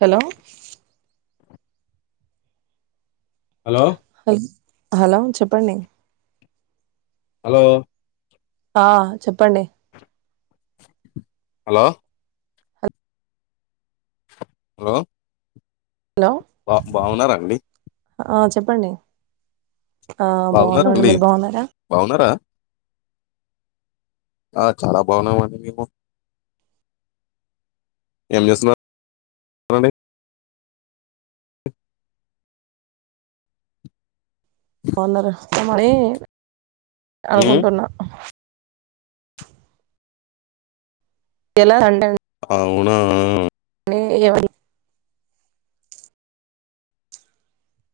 Hello hello హ hello చెప్పండి hello ఆ చెప్పండి హలో హలో హలో బా బాగున్నడి ఆ చెప్పండి ఆ బాగున్నారా బాగున్నామండి అండి మీరు బాగున్నారా బాగున్నారా ఆ చాలా బాగున్నామ అండి మేము ఏం చేస్తున్నారుండి బాన్నారా మరి ఉమ్ అనుకుంటున్నా ఎలా అండే అవునా ఎవరు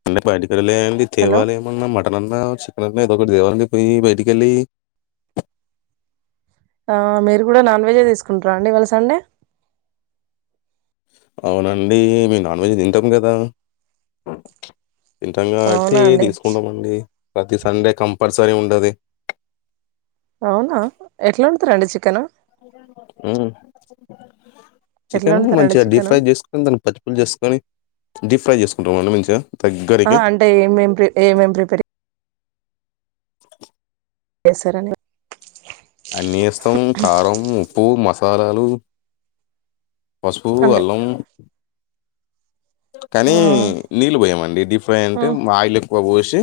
కింద పాడి ఇలేండి హలో తేవాల ఏమన్నా మ చక్కన అన్న చికెన్ అన్న ఏదో ఒకటి తేవాలండి పోయి బయటికి వెళ్లి ఆ మీరు కూడా నాన్ వెజే తీసుకుంటారా అండి ఇవాళ సండే అవునండి మేము నాన్ వెజ్ తింటాం కదా ఇంతంగా పెట్టి అవునా అండి తీసుకుంటామండి ప్రతి సండే కంప్ పరిసనే ఉండది రెడు చికెను ఉ ఎట్లా చికెన్ వండుతారండి మంచిగా డీప్ చికెన్ ఫ్రై చేసుకొని దానికి పచ్చిపులు చేసుకొని డీప్ ఫ్రై చేసుకుంటామండి మంచిగా ఆ దగ్గరికి అంటే ఏమేమి ఏమేం ప్రిపేర్ [unintelligible] ఎసరని అన్ని ఏస్తాం కారం, ఉప్పు, మసాలాలు పసుపు, అంటే అల్లం ఆ కానీ నీళ్ళు పోయమండి డిఫై ఆ అంటే ఆయిలే పోసి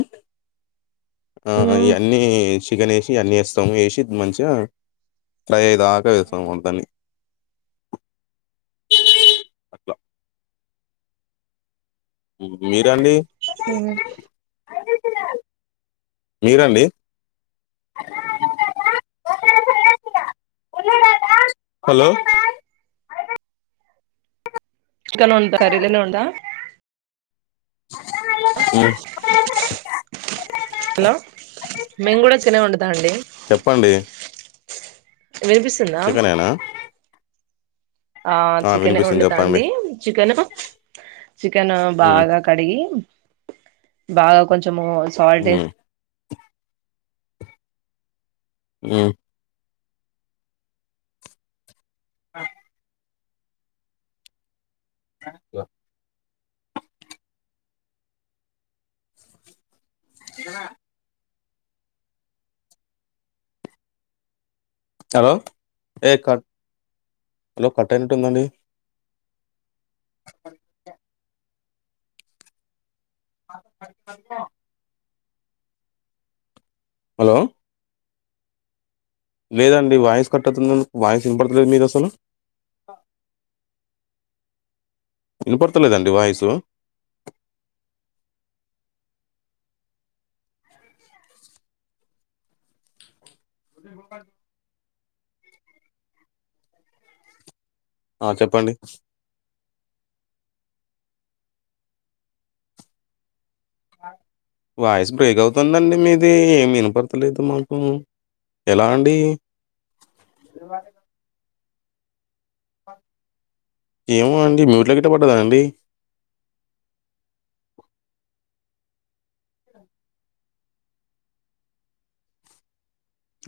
ఆ మ్మ్ అన్నీ చికెన్ ఏసి అన్ని ఏస్తాము ఏసి మంచిగా దాకా వేస్తాం వంటని అట్లా ఉ మీరండి మీరండి హలో ఇకా నో దరి ఇలిన ఉంద ఉ హలో మేము కూడా తినే వండుతాం అండి చెప్పండి వినిపిస్తుందా చికెనేనా ఆ చికెన్ వినిపిస్తుంది వండుతా చెప్పండి అండి చికెన్ చికెన్ మ్ బాగా కడిగి బాగా కొంచ్ మో సాల్ట్ ఏస్ మ్ ఆ ఆ ఇకనా హలో ఏ క హలో కట్టనిట్ందండి [unintelligible] హలో లేదండి వాయిన్స్ కట్టతుంది వాయిన్స్ ఇనపడతలేదు మీరు అసలు ఇని పడతాందేలునంది వయిసు ఉ ఒకప్ప ఆ చెప్పండి వాయిస్ బ్రేక్ అవుతుందండి మీది ఏ వినపడతలేదు మాకు ఎలా అండి ఏమో అండి మ్యూట్లో గిట్ట పడ్డదా అండి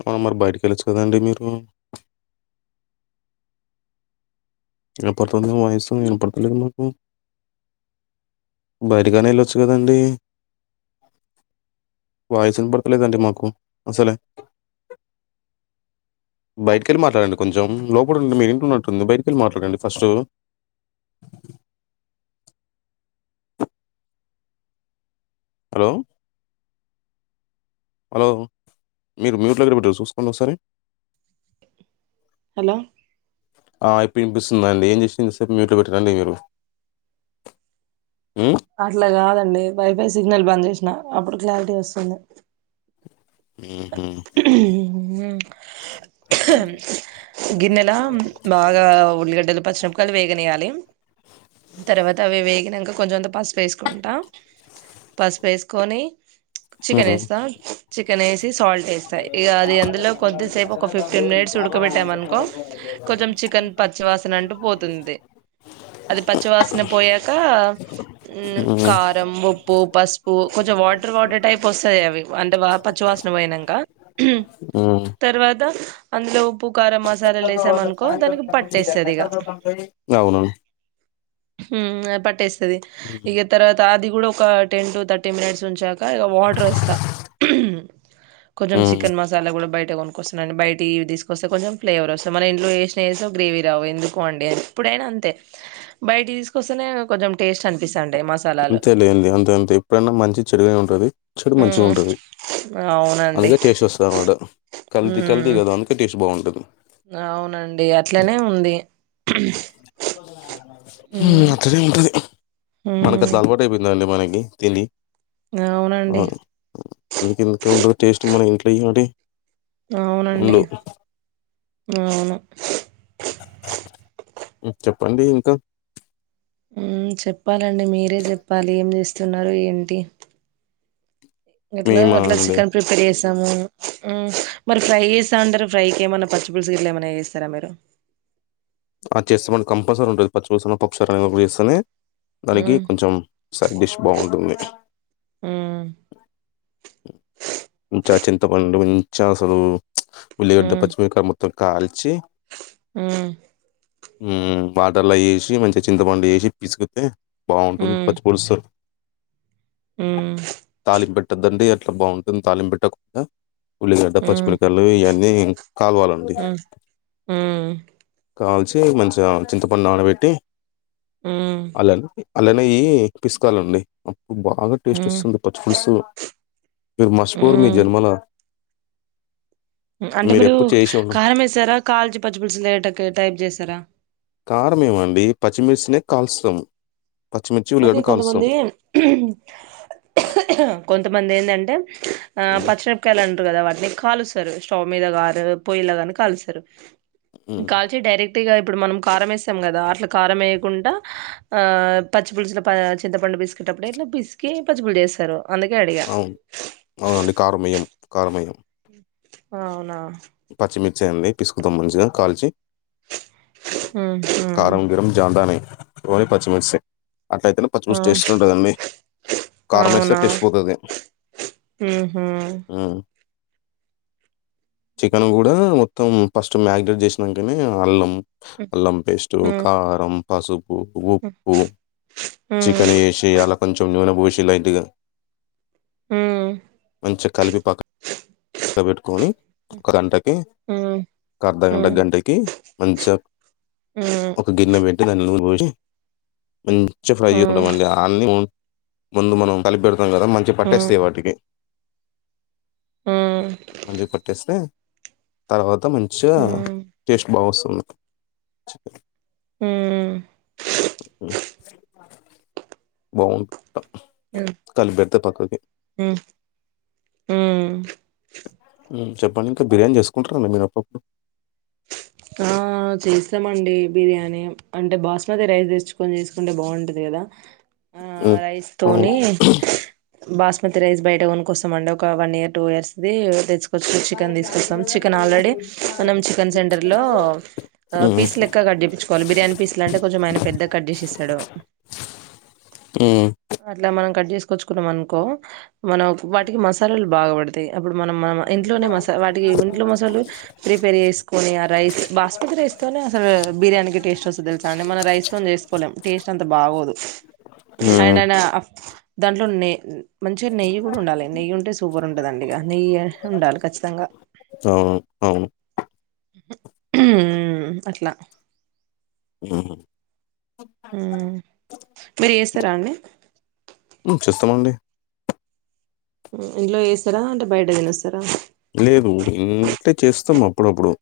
అవునా మరి బయటకి వెళచ్చు కదండి మీరు ఏన పడుతుంది వాయసు వినపడతలేదు మాకు బయటగానే వెళ్ళొచ్చు కదండి వాయసు వినపడతలేదండి మాకు అసలే బయటికి వెళ్ళి మాట్లాడండి కొంచెం లోపలండి మీరు ఇంట్లో ఉన్నట్టుంది బయటిక వెళ్ళి మాట్లాడండి ఫస్ట్ హలో హలో మీరు మ్యూట్ దగ్గర పె చూసుకోం ఒక సరే హలో ఆ ఇప్పు వినిపిస్తుందా అండి ఏం చేసిందిసేపు మ్యూట్ పెట్టనండి మీరు ఉమ్? అట్లా కాదు అ అండి వైఫై సిగ్నల్ బంద్ చేసిన అప్పుడు క్లారిటీగా వస్తుంది ఉమ్, ఊ ఊ గిన్నెలా బాగా ఉల్లిగడ్డలు పచ్చిమిరపకాయలు వేగానియాలి తర్వాత అవి వేగినక కొంచెం అంత పసుపు వేసుకుంటాం పసుపు వేసుకొని చికెన్ ఏస్తా చికెన్ ఏస్ ది సాల్ట్ ఏస్తాయ్ ఇక కాదు ఎందులో కొద్దిసేపు ఒక ఫిఫ్టీన్ మినిట్స్ ఉడకబెట్టామనుకో కొంచెం చికెన్ పచ్చివాసన అంటూ పోతుంది అది పచ్చివాసన పోయాక ఊ ఉమ్, కారం ఉప్పు పసుపు కొంచెం వాటర్ వాటర్ టైప్ వస్తాది అవి అంటే బా పచ్చివాసన నువ్వైనంకా ఉమ్, తర్వాత అందులో ఉప్పు కారం మసాలాలు లేసి అవును ఊ పట్టేస్తాది ఇక తర్వాత అది కూడా ఒక టెన్ టు థర్టీ మినిట్స్ ఉంచాక ఇక వాటర్ ఏస్తా కొంచెం ఉమ్, చికెన్ మసాలా కూడా బయట కొనుక్కొస్తానండి బయటివి తీసుకొస్తే కొంచెం ఫ్లేవర్ వస్తాది మన ఇంట్లో ఏసినఏసిన గ్రేవీ రావు ఎందుకో అండి ఎప్పుడైనా అంతే బయటి తీసుకొస్తేనే కొంచెం టేస్ట్ అనిపిస్తాదంతే మస అంతేలేండి అంతే అంతే ఎప్పుడనా మంచి చెడుగానే ఉంటాది చెడు మంచిగా హ్మ్ ఉంటాది అవునండి అందుకే టేస్ట్ వస్తాదన్నమాట కల్తీ కల్తీ హ్మ్ కదా అందుకే టేస్ట్ బావుంటాది అవునండి అట్లానే ఉంది [unintelligible] ఊ హ్మ్ అక్కడే ఉంటది మనకి హ్మ్ తలపోటు అయిపోయిందండి మనకి తెలి అవునండి అవును నీ ఎందుకు కౌంటరు టేస్ట్ మన ఇంట్లోయి ఏంటి అవునండి అవును ఊ చెప్పండి ఇంకా ఊ చెప్ప ప్పాలండి మీరే చెప్పాలి ఏం చేస్త తూన్నారు ఏంటి ఎట్లా మేమా అట్లా అండి చికెన్ ప్రిపర్ చేస్ ఊ మరి ఫ్రై చేస్తా అంటారు ఫ్రైకి ఏమన్నా పచ్చి పులుసు ఇట్ల ఏమైన చేస్తారా మీరు ఆ చేస్తామండి కంపల్సరీ ఉంటాది పచ్చి పులుసును పప్పుచారు [unintelligible] చేస్తేనే దానికి మ్మ్ కొంచెం సైడ్ డిష్ బావుంటుంది ఊ ఉంచా చింతపండు ఉంచా అసలు ఉల్లిగడ్డ పచ్చిమిర్చి కారం మొత్తం కాల్ మ్మ్ ఉమ్ వాటర్లో ఎసి మంచి చింతపండు ఎసి పిసుకుతే బాగుంటుంది మ్మ్ పచ్చి పులుసు మ్మ్ తాలింపెట్టద్దండి ట్ల బాగుంటుంది తాళింపెట్టకుండా ఉల్లిగడ్డ మ్మ్ పచ్చిమిరపకా యలు ఇవన్నీ కాలువాలండి మ్మ్ మ్మ్ కాల్సి మంచిగా చింతపండు నానబెట్టి ఉమ్ అల్లనే ఇయ్యి పిసుకాలండి బాగా టేస్ట్ మ్మ్ మ్మ్ వస్తుంది పచ్చి పులుసు మీర్ మష్ పోర్ మీ మ్మ్ జన్మలా అంటే మీరు ఎప్పుడు చేసి ఉండరు కారం వేసారా కాల్చి పచ్చి పులుసులు లేటక్క టైప్ చేసారా కారంమేమండి పచ్చిమిర్సినే కాల్స్తము అయితే కొంతమంది కొంత మందేందంటే ఆ మ్మ్. పచ్చినెర్పకాయల కదా వాటిని కాలుస్తరు స్టోవ్ మీద కారు పొయ్యిల కని కాలుస్తారు మ్మ్. కాల్చి డైరెక్ట్గా ఇప్పుడు మనం కారం ఏస్తం కదా అట్ల కారం వేయకుండా ఆ పచ్చి పులుసుల ప చింతపండు పీసుకేటప్పుడే ఇట్ల పీసికి పచ్చిపులు చేస్తారు అందుకే అడిగా అవును అవునండి కారమెయ్యం కారమెయ్యం అవునా పచ్చిమిర్చియండి పిసుకుతాం మంచిగా కాల్చి ఉహు కారం గిరమ్ జాందా నయి మా పచ్చిమిర్సీ అట్లయితేనే ఆ పచ్చిమిర్సీ టేస్ట్ ఉంటుందండీ కారం వేస్తే అవునా టేస్ట్ పోతది ఉహు చికెన్ కూడా మొత్తం ఫస్ట్ మ్యాగ్నేట్ చేసినంకనే అల్లం అల్లం పేస్టు ఉ ఉ కారం అసుబ్ ఉప్పు ఉ ఉ ఉ చికెనేషి అల్ల కొంచెం నూనె భో చిల్ అయిండిగా పంచ కాల్విపాకా పెట్టుకొని ఒక గంటకి ఉ ఒక అర్ధ గంట గంటకి మంచిగా ఒక ఉ గిన్నె పెట్టి దాన్ని నూరు పో మ వచ్చ ఫ్రై ఉ చే ఉంటా అండి అన్నీ ముందు మనం కలిపెడుతుంది ం కదా మంచి ఉ పట్టేస్తాయి వాటికి ఆ అే త హద్ అంత మంచిగా టెస్ట్ బాగుస్ంది [unintelligible] హుమ్మ్ అ బా ఆ అంత పక్కకి ఆ చెప్పండి ఇంకా బిర్యానీ చేసుకుంటారండి మీనప్పప్పుడు ఆ చేస్తామండి బిర్యానీ అంటే బాస్మతి రైస్ తెచ్చుకొని చేసుకుంటే బాగుంటది కదా ఆ ఉమ్, రైస్ అవును తోని బాస్మతి రైస్ బయట కొనుకొస్తామండి ఒక వన్ ఇయర్ టూ ఇయర్స్ది తెచ్చు కొర్ చికెన్ తీసుకొస్తాం చికెన్ ఆల్రెడీ మనం చికెన్ సెంటర్లో ఉమ్, పీస్ లెక్క కట్ చేయిచుకోవాలి బిర్యానీ పీస్ లు అంటే కొంచం ఆయన పెద్ద కట్ చేసస్తాడు ఉమ్, అట్లా మనం కట్ చేసుకొచ్చుకున్నాం అనుకో మనం వాటికి మసాలాలు బాగా పడతాయి అప్పుడు మనం మన ఇంట్లోనే మస వాటికి ఇంట్లో మసాలాలు ప్రిపేర్ చేసుకొని ఆ రైస్ బాస్ రైస్ తోనో అసలు బిర్యానీ క టేస్ట్ వస్తుంది తెలుసా అండి మనం రైస్తో చేసుకోలేం టేస్ట్ అంత బాగోదు ఉమ్, అండ్ ఆన దాంట్లో నెయ మంచిగా నెయ్యి కూడా ఉండాలి నెయ్యి ఉంటే సూపర్ ఉంటదడిక నెయ్యి ఉండాలి ఖచ్చితంగా ఆ హమ్ అట్లా ఆ మరి సర చేస్తామండి ఇంట్లో చేస్తారా అంటే బయట తినస్తా లేదు ఇంటే చేస్త అప్పుడప్పుడు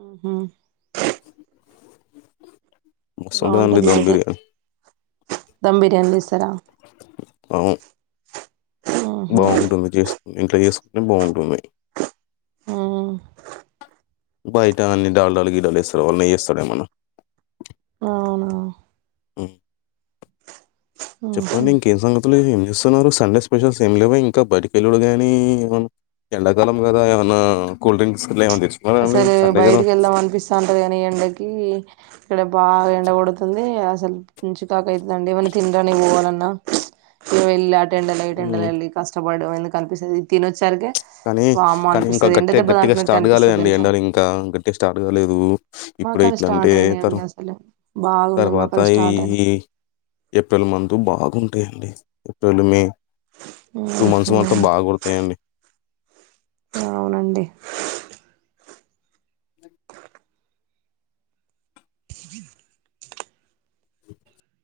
మ్ హూ మస్తు ఉంటుందండి బాగుంటది దమ్ అయితే బిర్యానీ ధమ్ బిర్యానీ చేస్తారా అవును ఉహు బాగుంటుంది చేసు ఇంట్లా చేసుకుంటే బాగుంటుంది ఉ బయట అన్ని డాల్డ లు గీల్డ లు వేస్తారు వాళ్లు నెయ్యి వేస్తాం కదా మనం అవునా మ్ ఉహు చెప్పండి ఇంకేం సంగతులు ఏం చేస్తున్నారు సండే స్పెషల్స్ ఏమి లేవ ఇంకా బడి కెల్లుడు గాని ఏమన్నా ఎండాకాలం కదా ఏమన్నా కూల్ డ్రింక్స్ గిన ఏమ అసలు బయటికి వెళ్దాం అనిపిస్తాంటాది కాని ఎండకి ఇక్కడ బాగా ఎండ కొడుతుంది అ సలు ఇంచు తాక అయితుందండి ఏమైనా తినడానికి పోవాలన్నా ఇ వెళ్ళి ఎండల ఇటు ఎండల హ్మ్. వెళ్లి కష్టం ఎందుకు అనిపిస్తది తినొచ్చే సరికే కానీ కాని ఇంకా గట్టి గట్టిగా తాకినట్టు స్టార్ట్ కాలే అనిపిస్తది దు తెలుసా ఎండలు ఇంకా గట్టిగా స్టార్ట్ కాలేదు ఇప్పుడే మాకాడ ఇట్లాంటే స్టార్ట్ తర్వా అయినాయండి అసలు బాగున్నాయి తర్వాత మాకాడ ఈ స్టార్ట్ అయినాయి ఏప్రిల్ మంత్ బాగుం అంటే అండి ఏప్రిల్ మే టూ ఉహు మంత్స్ మాత్రం బాగా గొడతాయండి ఆవునండి